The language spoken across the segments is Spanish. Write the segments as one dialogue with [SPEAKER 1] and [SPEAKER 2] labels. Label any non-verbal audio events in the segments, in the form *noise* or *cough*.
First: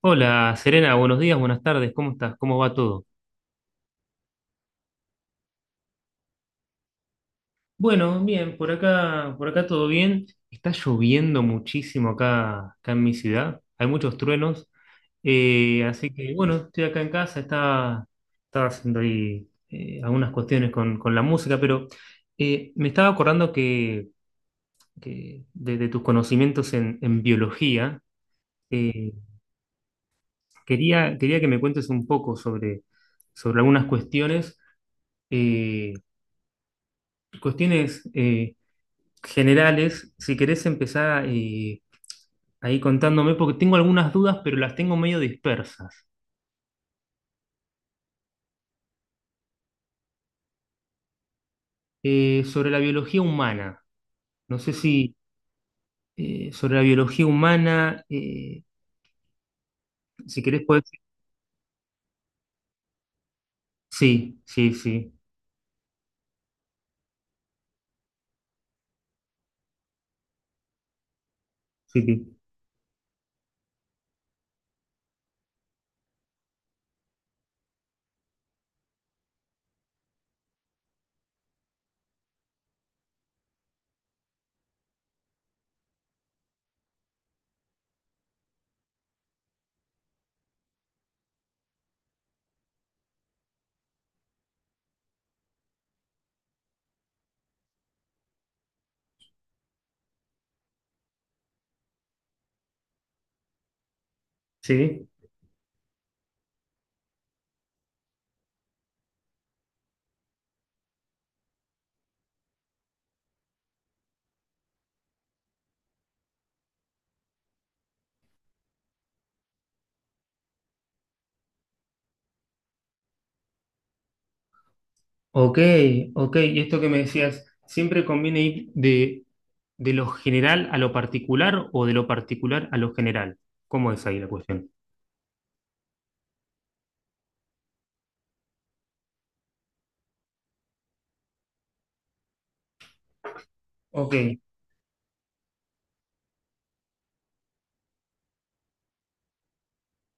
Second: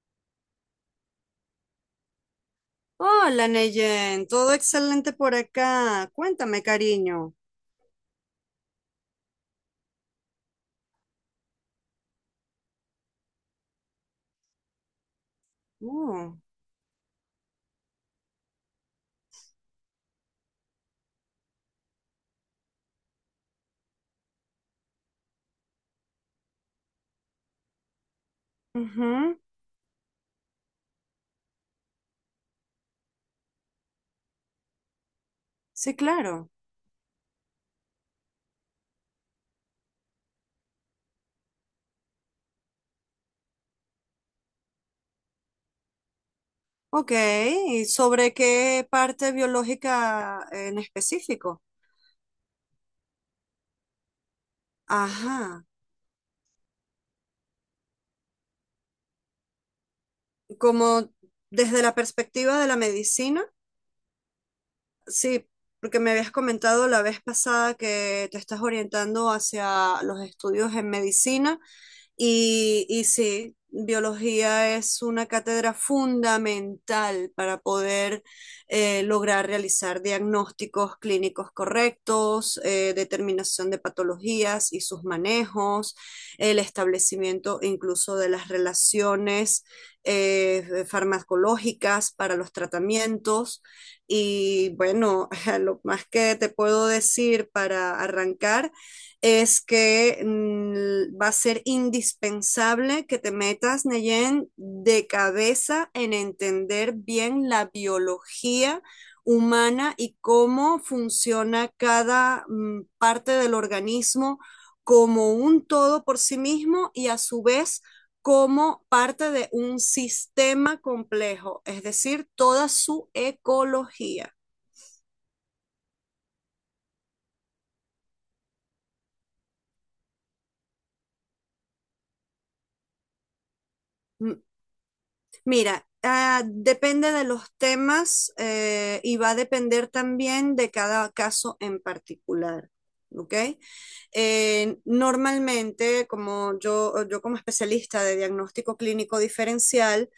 [SPEAKER 1] Hola Serena, buenos días, buenas tardes, ¿cómo estás? ¿Cómo va todo?
[SPEAKER 2] Hola, Neyen, todo excelente por acá. Cuéntame, cariño.
[SPEAKER 1] Bueno, bien, por acá todo bien. Está lloviendo muchísimo acá, acá en mi ciudad, hay muchos truenos, así que
[SPEAKER 2] Oh,
[SPEAKER 1] bueno, estoy acá en casa, estaba haciendo ahí algunas cuestiones con la música, pero me estaba acordando que de tus conocimientos en biología, eh,
[SPEAKER 2] ujú,
[SPEAKER 1] quería que me cuentes un poco sobre algunas cuestiones. eh,
[SPEAKER 2] sí, claro.
[SPEAKER 1] cuestiones eh, Generales, si querés empezar, ahí contándome, porque tengo algunas dudas, pero las tengo medio dispersas.
[SPEAKER 2] Ok, ¿y sobre qué parte biológica en específico?
[SPEAKER 1] Sobre la biología humana. No sé si
[SPEAKER 2] Ajá,
[SPEAKER 1] sobre la biología humana. Si querés podés...
[SPEAKER 2] como desde la perspectiva de la medicina.
[SPEAKER 1] Sí, sí, sí,
[SPEAKER 2] Sí, porque me habías comentado la vez pasada que te estás orientando hacia los estudios en medicina
[SPEAKER 1] sí, sí.
[SPEAKER 2] y sí, biología es una cátedra fundamental para poder lograr realizar diagnósticos clínicos correctos, determinación de patologías y sus manejos, el establecimiento incluso de las relaciones farmacológicas para los tratamientos. Y bueno, *laughs* lo más que te puedo decir para arrancar es que va a ser indispensable que te metas, Neyen, de
[SPEAKER 1] Sí.
[SPEAKER 2] cabeza en entender bien la biología humana y cómo funciona cada parte del organismo como un todo por sí mismo y a su vez como parte de un sistema complejo, es decir, toda su ecología.
[SPEAKER 1] Ok, ok. Y esto que me decías, ¿siempre conviene ir de lo general a lo particular o de lo particular a lo general? ¿Cómo es ahí la cuestión?
[SPEAKER 2] Mira, depende de los temas y va a depender también de cada caso en particular. ¿Ok?
[SPEAKER 1] Ok.
[SPEAKER 2] Normalmente, como yo como especialista de diagnóstico clínico diferencial,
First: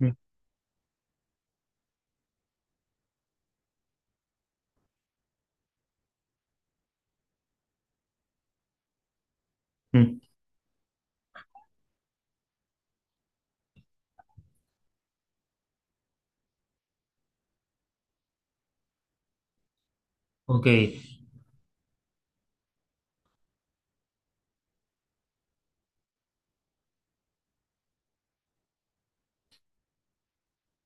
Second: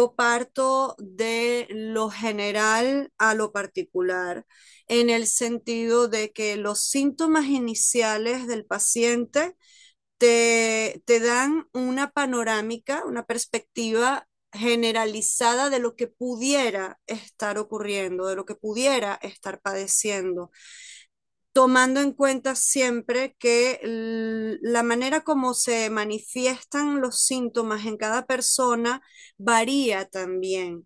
[SPEAKER 1] Mm,
[SPEAKER 2] parto de lo general a lo particular, en el sentido de que los síntomas iniciales del paciente
[SPEAKER 1] mm,
[SPEAKER 2] te dan una panorámica, una perspectiva generalizada de lo que pudiera estar ocurriendo, de lo que pudiera estar padeciendo
[SPEAKER 1] ok.
[SPEAKER 2] tomando en cuenta siempre que la manera como se manifiestan los síntomas en cada persona varía también,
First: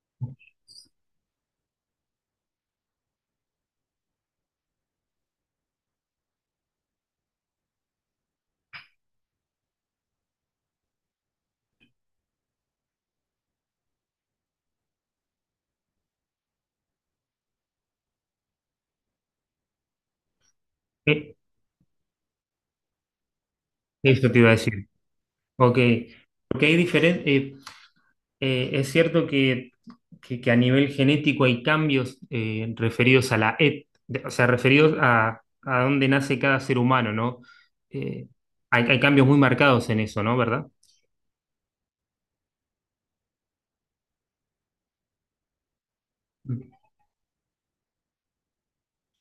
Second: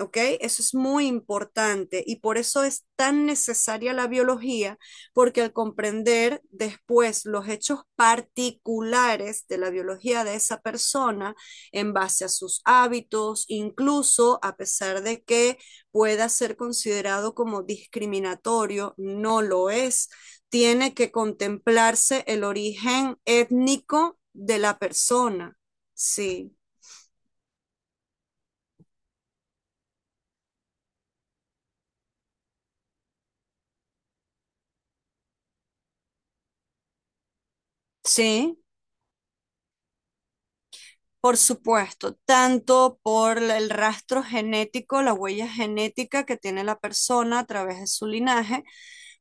[SPEAKER 2] ¿ok? Eso es muy importante y por eso es tan necesaria la biología, porque al comprender después los hechos particulares de la biología de esa persona en base a sus hábitos, incluso a pesar de que pueda ser considerado como discriminatorio, no lo es. Tiene que
[SPEAKER 1] Eh,
[SPEAKER 2] contemplarse el origen étnico
[SPEAKER 1] Eso te iba a
[SPEAKER 2] de
[SPEAKER 1] decir.
[SPEAKER 2] la persona.
[SPEAKER 1] Ok,
[SPEAKER 2] Sí,
[SPEAKER 1] porque hay diferentes, es cierto que a nivel genético hay cambios referidos a la et, de- o sea, referidos a dónde nace cada ser humano, ¿no? Eh,
[SPEAKER 2] sí.
[SPEAKER 1] hay cambios muy marcados en eso, ¿no? ¿Verdad?
[SPEAKER 2] Por supuesto, tanto por la- el rastro genético, la huella genética que tiene
[SPEAKER 1] Mm,
[SPEAKER 2] la persona a través de su linaje,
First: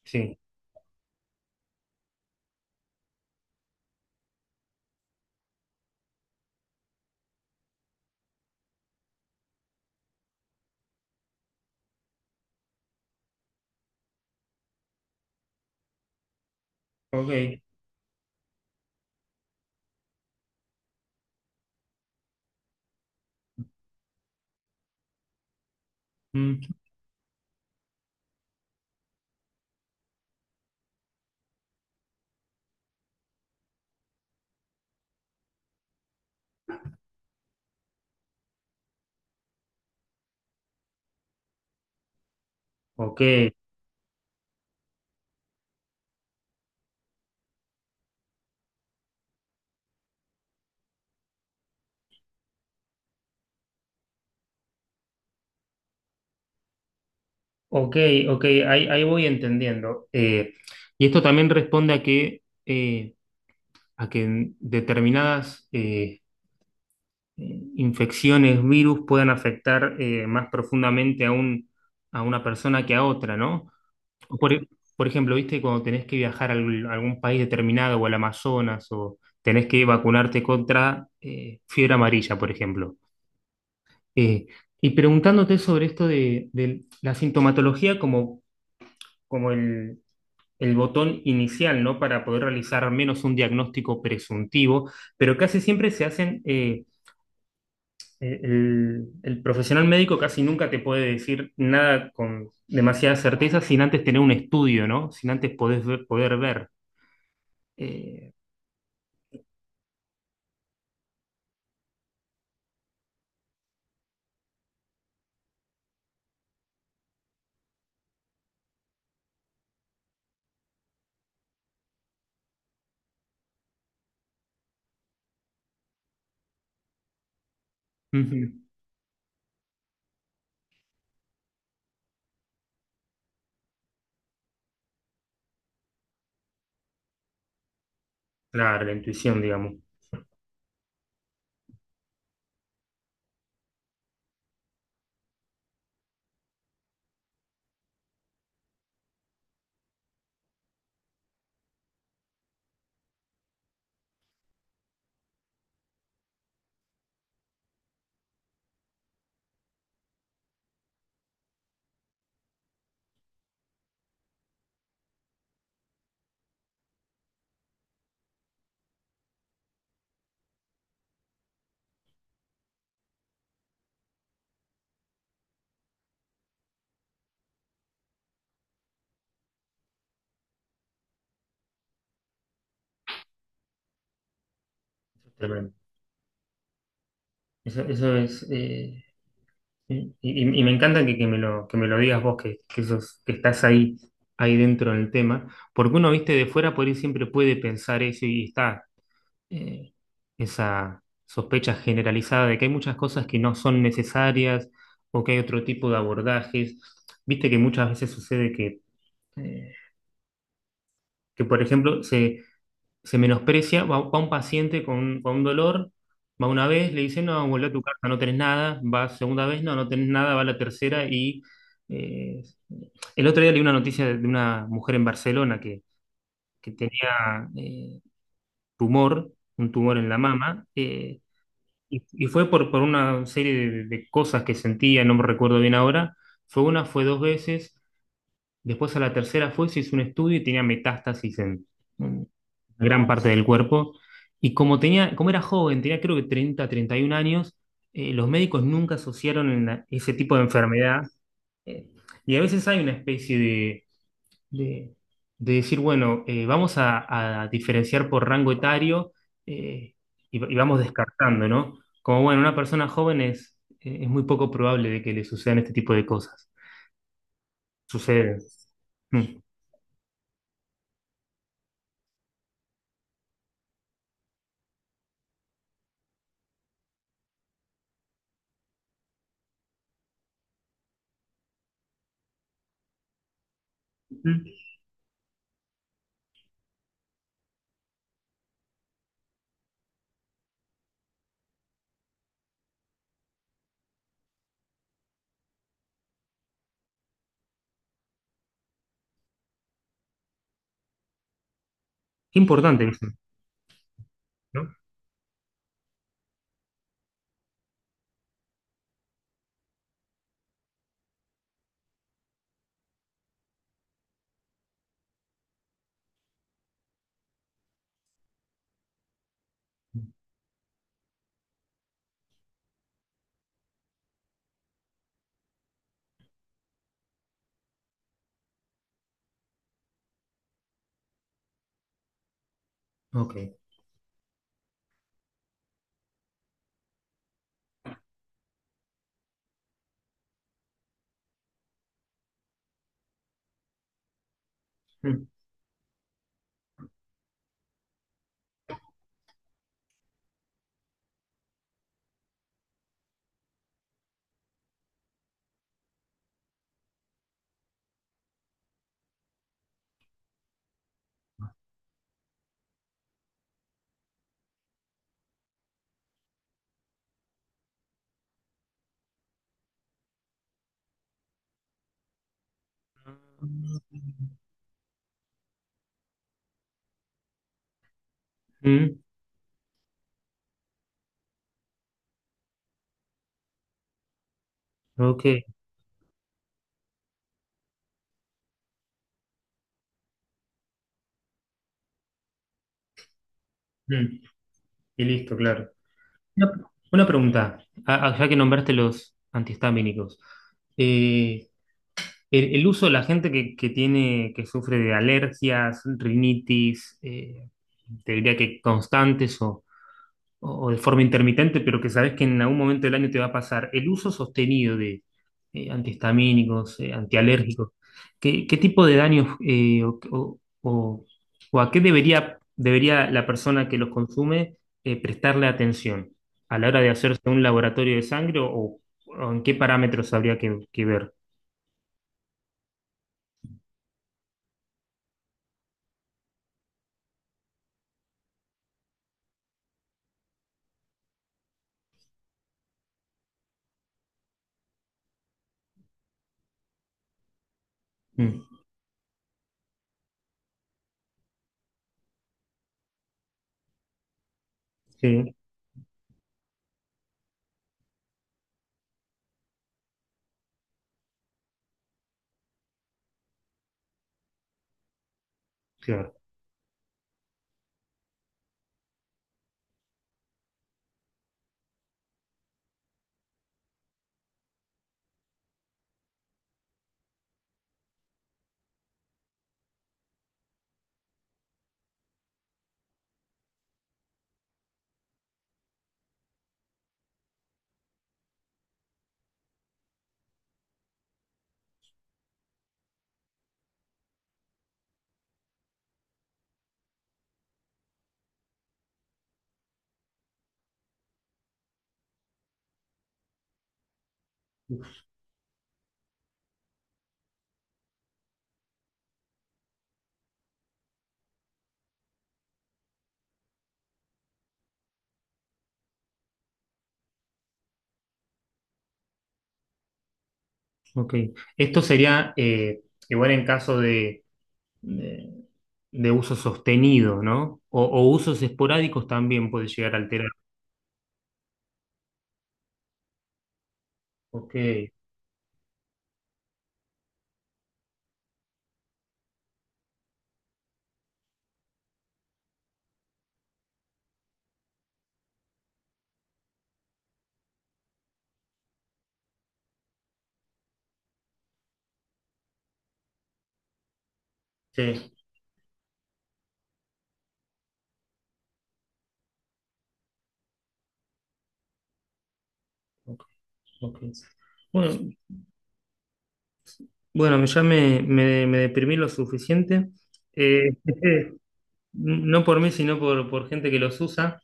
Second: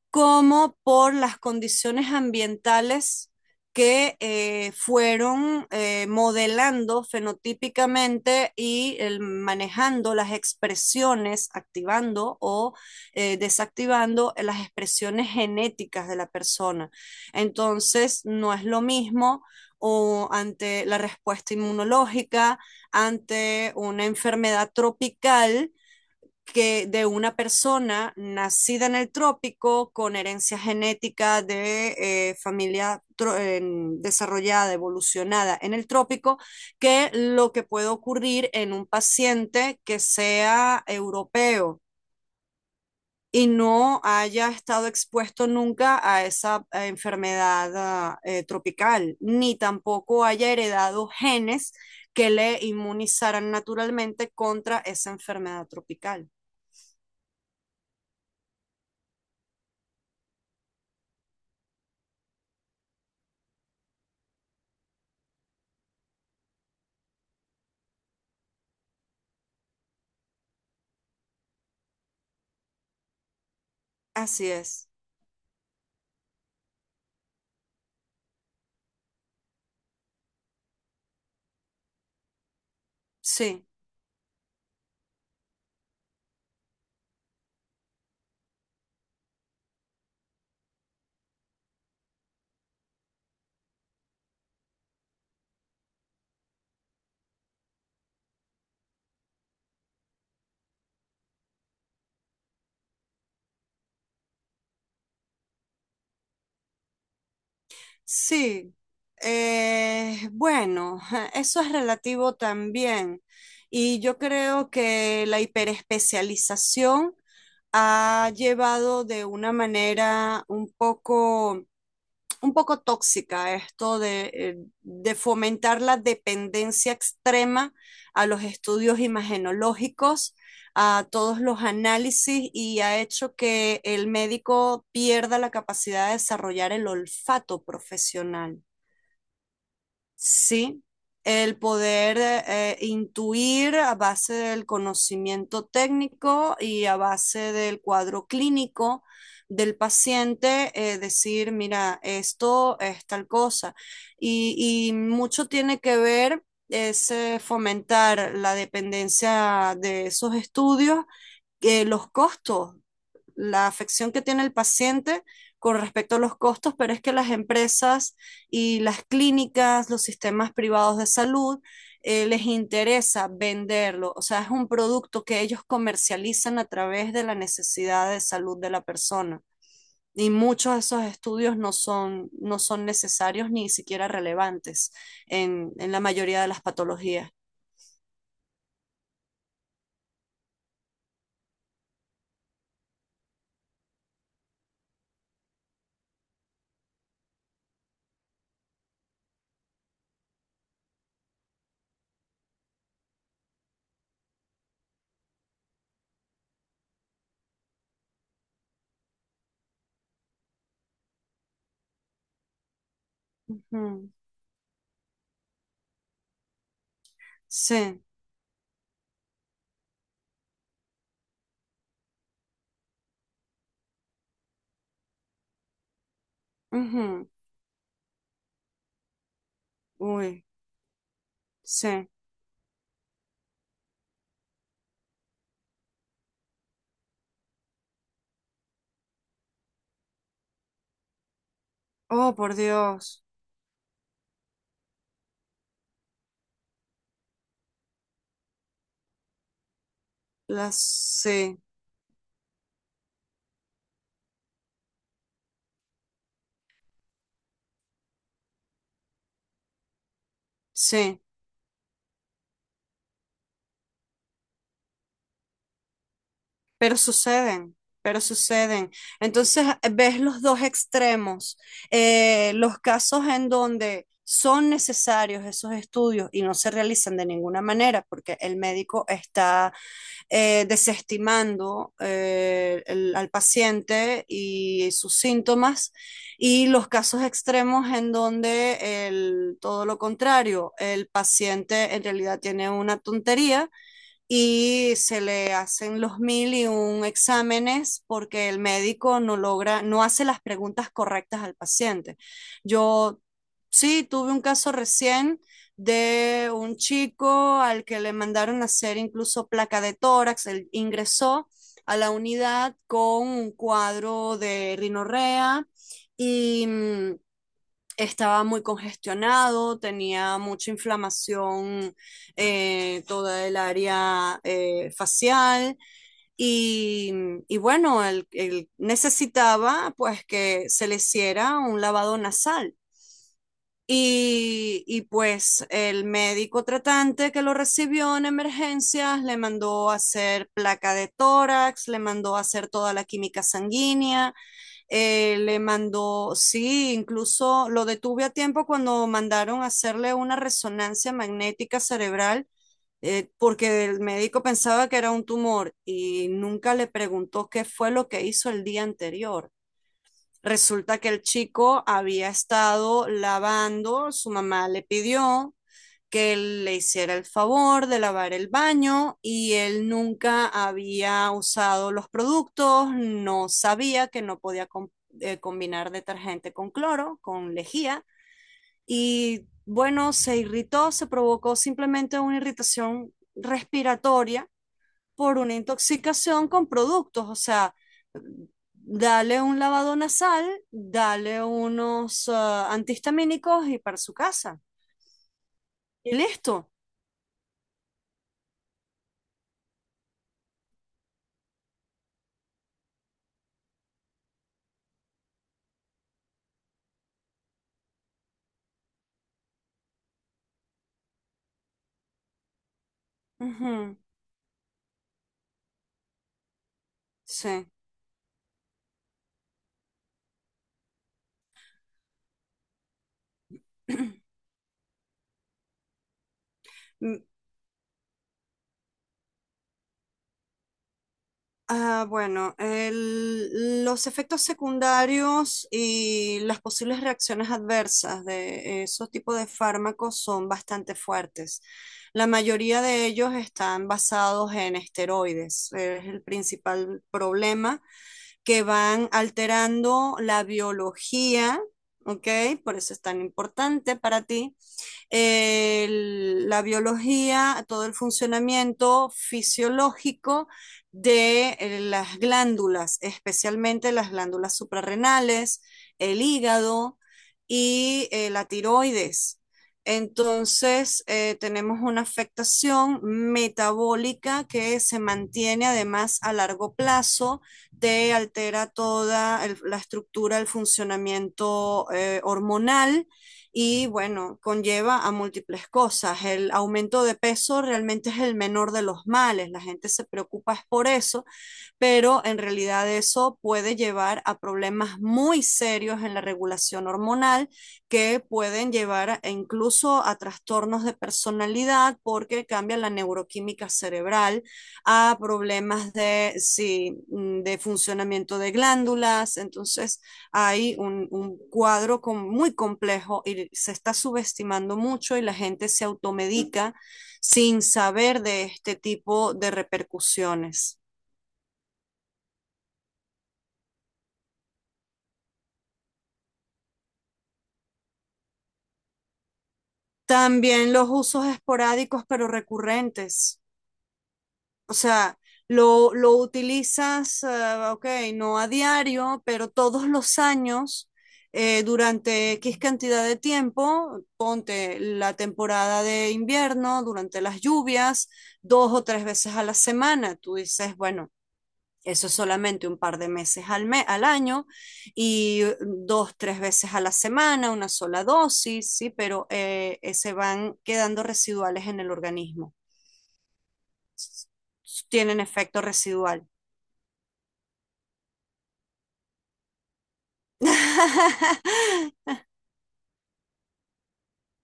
[SPEAKER 1] sí,
[SPEAKER 2] como por las condiciones ambientales que fueron modelando fenotípicamente y el- manejando las expresiones, activando o desactivando las expresiones genéticas de la persona.
[SPEAKER 1] ok,
[SPEAKER 2] Entonces, no es lo mismo o ante la respuesta inmunológica, ante una enfermedad tropical
[SPEAKER 1] mm,
[SPEAKER 2] que de una persona nacida en el trópico con herencia genética de familia eh, desarrollada, evolucionada en el trópico, que lo que puede ocurrir en un paciente que sea europeo
[SPEAKER 1] ok,
[SPEAKER 2] y no haya estado expuesto nunca a esa enfermedad tropical, ni tampoco haya heredado genes que le inmunizaran naturalmente contra esa enfermedad tropical.
[SPEAKER 1] ok, ok, ahí, ahí voy entendiendo. Y esto también responde a a que en determinadas... infecciones, virus puedan afectar más profundamente a una persona que a otra, ¿no? O
[SPEAKER 2] Así
[SPEAKER 1] Por, e-
[SPEAKER 2] es,
[SPEAKER 1] por ejemplo, viste, cuando tenés que viajar a algún país determinado o al Amazonas o tenés que vacunarte contra fiebre amarilla, por ejemplo.
[SPEAKER 2] sí,
[SPEAKER 1] Eh, y preguntándote sobre esto de la sintomatología como el botón inicial, ¿no? Para poder realizar al menos un diagnóstico presuntivo, pero casi siempre se hacen... el profesional médico casi nunca te puede decir nada con demasiada certeza sin antes tener un estudio, ¿no? Sin antes poder ver. Eh,
[SPEAKER 2] sí. Bueno, *laughs* eso es relativo también. Y yo creo que la hiperespecialización ha llevado de una manera un poco tóxica esto de fomentar la dependencia extrema a los
[SPEAKER 1] ujú.
[SPEAKER 2] estudios imagenológicos, a todos los análisis y ha hecho que el médico pierda la capacidad de desarrollar el olfato profesional.
[SPEAKER 1] Claro, la intuición, digamos.
[SPEAKER 2] Sí, el poder intuir a base del conocimiento técnico y a base del cuadro clínico del paciente, decir, mira, esto es tal cosa. Y mucho tiene que ver es fomentar la dependencia de esos estudios, los costos, la afección que tiene el paciente con respecto a los costos, pero es que las empresas y las clínicas, los sistemas privados de salud, les interesa venderlo. O sea, es un producto que ellos comercializan a través de la necesidad de salud de la persona. Y muchos de esos estudios no son necesarios ni siquiera relevantes
[SPEAKER 1] Tremendo.
[SPEAKER 2] en la mayoría de las patologías.
[SPEAKER 1] Eso es. Y me encanta que me que me lo digas vos, que estás ahí, ahí dentro del tema, porque uno, viste, de fuera por ahí siempre puede pensar eso y está, eh, esa sospecha generalizada de que hay muchas cosas que no son necesarias o que hay otro tipo de abordajes. Viste que muchas veces sucede eh, que por ejemplo, se menosprecia,
[SPEAKER 2] Ujú.
[SPEAKER 1] va un paciente con un dolor, va una vez, le dice, no, vuelve a tu casa,
[SPEAKER 2] Sí.
[SPEAKER 1] no tenés nada, va segunda vez, no, no tenés nada, va la tercera y... eh, el otro día leí una noticia de una mujer en Barcelona que
[SPEAKER 2] Ujú.
[SPEAKER 1] tenía tumor, un tumor en la
[SPEAKER 2] Uy,
[SPEAKER 1] mama. Eh,
[SPEAKER 2] sí.
[SPEAKER 1] y fue por una serie de cosas que sentía, no me recuerdo bien ahora. Fue dos veces. Después a la tercera fue, se hizo un estudio y tenía metástasis en
[SPEAKER 2] Oh, por
[SPEAKER 1] gran
[SPEAKER 2] Dios.
[SPEAKER 1] parte del cuerpo. Y como tenía, como era joven, tenía creo que 31 años, los médicos nunca asociaron ese tipo de
[SPEAKER 2] Las,
[SPEAKER 1] enfermedad.
[SPEAKER 2] sí.
[SPEAKER 1] Eh, y a veces hay una especie de, de decir, bueno, vamos a diferenciar por rango etario, eh, y vamos
[SPEAKER 2] Sí,
[SPEAKER 1] descartando, ¿no? Como, bueno, una persona joven es muy poco probable de que le sucedan este tipo de cosas.
[SPEAKER 2] pero suceden, pero
[SPEAKER 1] Sucede.
[SPEAKER 2] suceden.
[SPEAKER 1] Mm.
[SPEAKER 2] Entonces ves los dos extremos, los casos en donde son necesarios esos estudios y no se realizan de ninguna manera porque el médico está desestimando el- al paciente
[SPEAKER 1] Mm.
[SPEAKER 2] y sus síntomas, y los casos extremos en donde el- todo lo contrario, el paciente en realidad tiene una tontería y se le hacen los mil y un exámenes porque el médico no logra, no hace las preguntas correctas al paciente.
[SPEAKER 1] Qué importante eso,
[SPEAKER 2] Yo sí tuve un
[SPEAKER 1] ¿no?
[SPEAKER 2] caso recién de un chico al que le mandaron a hacer incluso placa de tórax. Él ingresó a la unidad con un cuadro de rinorrea y estaba muy congestionado, tenía mucha inflamación, toda el área facial y, y bueno, él necesitaba pues que se le hiciera un lavado nasal.
[SPEAKER 1] Ok.
[SPEAKER 2] Y, pues el médico tratante que lo recibió en emergencias le mandó a hacer placa de tórax, le mandó a hacer toda la química sanguínea,
[SPEAKER 1] Mm.
[SPEAKER 2] le mandó, sí, incluso lo detuve a tiempo cuando mandaron a hacerle una resonancia magnética cerebral, porque el médico pensaba que era un tumor y nunca le preguntó qué fue lo que hizo el día anterior. Resulta que el chico había estado lavando, su mamá le pidió que le hiciera el favor de lavar el baño, y él nunca había usado los productos, no sabía que no podía com- combinar detergente con cloro, con lejía,
[SPEAKER 1] Mm,
[SPEAKER 2] y bueno, se irritó, se provocó simplemente una irritación respiratoria
[SPEAKER 1] ok.
[SPEAKER 2] por una intoxicación con productos. O sea, dale un lavado nasal, dale unos antihistamínicos y para su
[SPEAKER 1] Mm,
[SPEAKER 2] casa.
[SPEAKER 1] y listo, claro.
[SPEAKER 2] Y
[SPEAKER 1] Una,
[SPEAKER 2] listo.
[SPEAKER 1] una pregunta, ya que nombraste los antihistamínicos. eh, el uso de la gente que tiene, que sufre de alergias, rinitis, te diría que o de forma intermitente, pero que sabes que en algún momento del año te va a pasar, el
[SPEAKER 2] Ujú,
[SPEAKER 1] uso sostenido de antihistamínicos,
[SPEAKER 2] sí.
[SPEAKER 1] antialérgicos, qué tipo de daños o a qué debería la persona que los
[SPEAKER 2] *clears throat*
[SPEAKER 1] consume prestarle atención a la hora de
[SPEAKER 2] Mm,
[SPEAKER 1] hacerse un laboratorio de o en qué parámetros habría que ver?
[SPEAKER 2] Bueno, el- los efectos secundarios y las posibles reacciones adversas de esos tipos de fármacos son bastante fuertes. La mayoría de ellos están basados en esteroides. Es el principal problema,
[SPEAKER 1] Mm,
[SPEAKER 2] que van alterando la biología, ¿ok? Por eso es tan importante para ti
[SPEAKER 1] sí,
[SPEAKER 2] eh, la biología, todo el funcionamiento fisiológico de las glándulas, especialmente las glándulas suprarrenales,
[SPEAKER 1] claro.
[SPEAKER 2] el hígado y la tiroides. Entonces, tenemos una afectación metabólica que se mantiene además a largo plazo, te altera toda el- la estructura, el funcionamiento hormonal, y bueno, conlleva a múltiples cosas. El aumento de peso realmente es el menor de los males, la gente se preocupa es por eso, pero en realidad eso puede llevar a problemas muy serios en la regulación hormonal que pueden llevar a, incluso a trastornos de personalidad porque cambia la neuroquímica cerebral, a problemas de, sí, de funcionamiento de glándulas. Entonces hay un cuadro con, muy complejo, y se está subestimando mucho y la gente se automedica sin saber de este tipo de repercusiones.
[SPEAKER 1] Ok. Esto sería igual en caso de, de uso sostenido, ¿no? O usos esporádicos también puede llegar a alterar.
[SPEAKER 2] También los usos esporádicos pero recurrentes.
[SPEAKER 1] Ok,
[SPEAKER 2] O sea, lo utilizas, ah, ok, no a diario, pero todos los años, durante X cantidad de tiempo, ponte la temporada de invierno, durante las lluvias, dos o tres veces a la semana. Tú dices, bueno. Eso es solamente un par de meses al, me- al año
[SPEAKER 1] sí.
[SPEAKER 2] y dos, tres veces a la semana, una sola dosis, ¿sí? Pero se van quedando residuales en el organismo.
[SPEAKER 1] Ok, ok. Bueno,
[SPEAKER 2] Tienen efecto residual.
[SPEAKER 1] bueno, ya me deprimí lo suficiente. Eh, *laughs*
[SPEAKER 2] *laughs*
[SPEAKER 1] no por mí, por gente que los usa.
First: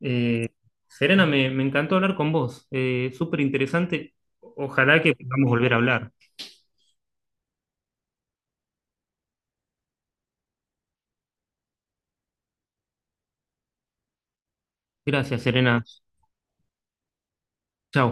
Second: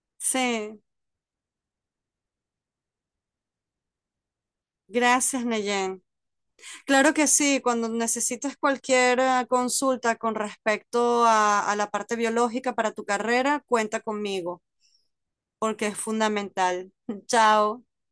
[SPEAKER 1] Eh,
[SPEAKER 2] Sí,
[SPEAKER 1] Serena, me encantó hablar con vos. Súper interesante. Ojalá que
[SPEAKER 2] gracias,
[SPEAKER 1] podamos volver a
[SPEAKER 2] Neyen.
[SPEAKER 1] hablar.
[SPEAKER 2] Claro que sí, cuando necesites cualquier consulta con respecto a la parte biológica para tu carrera, cuenta conmigo,
[SPEAKER 1] Gracias, Serena.
[SPEAKER 2] porque es fundamental. *laughs* Chao.
[SPEAKER 1] Chao.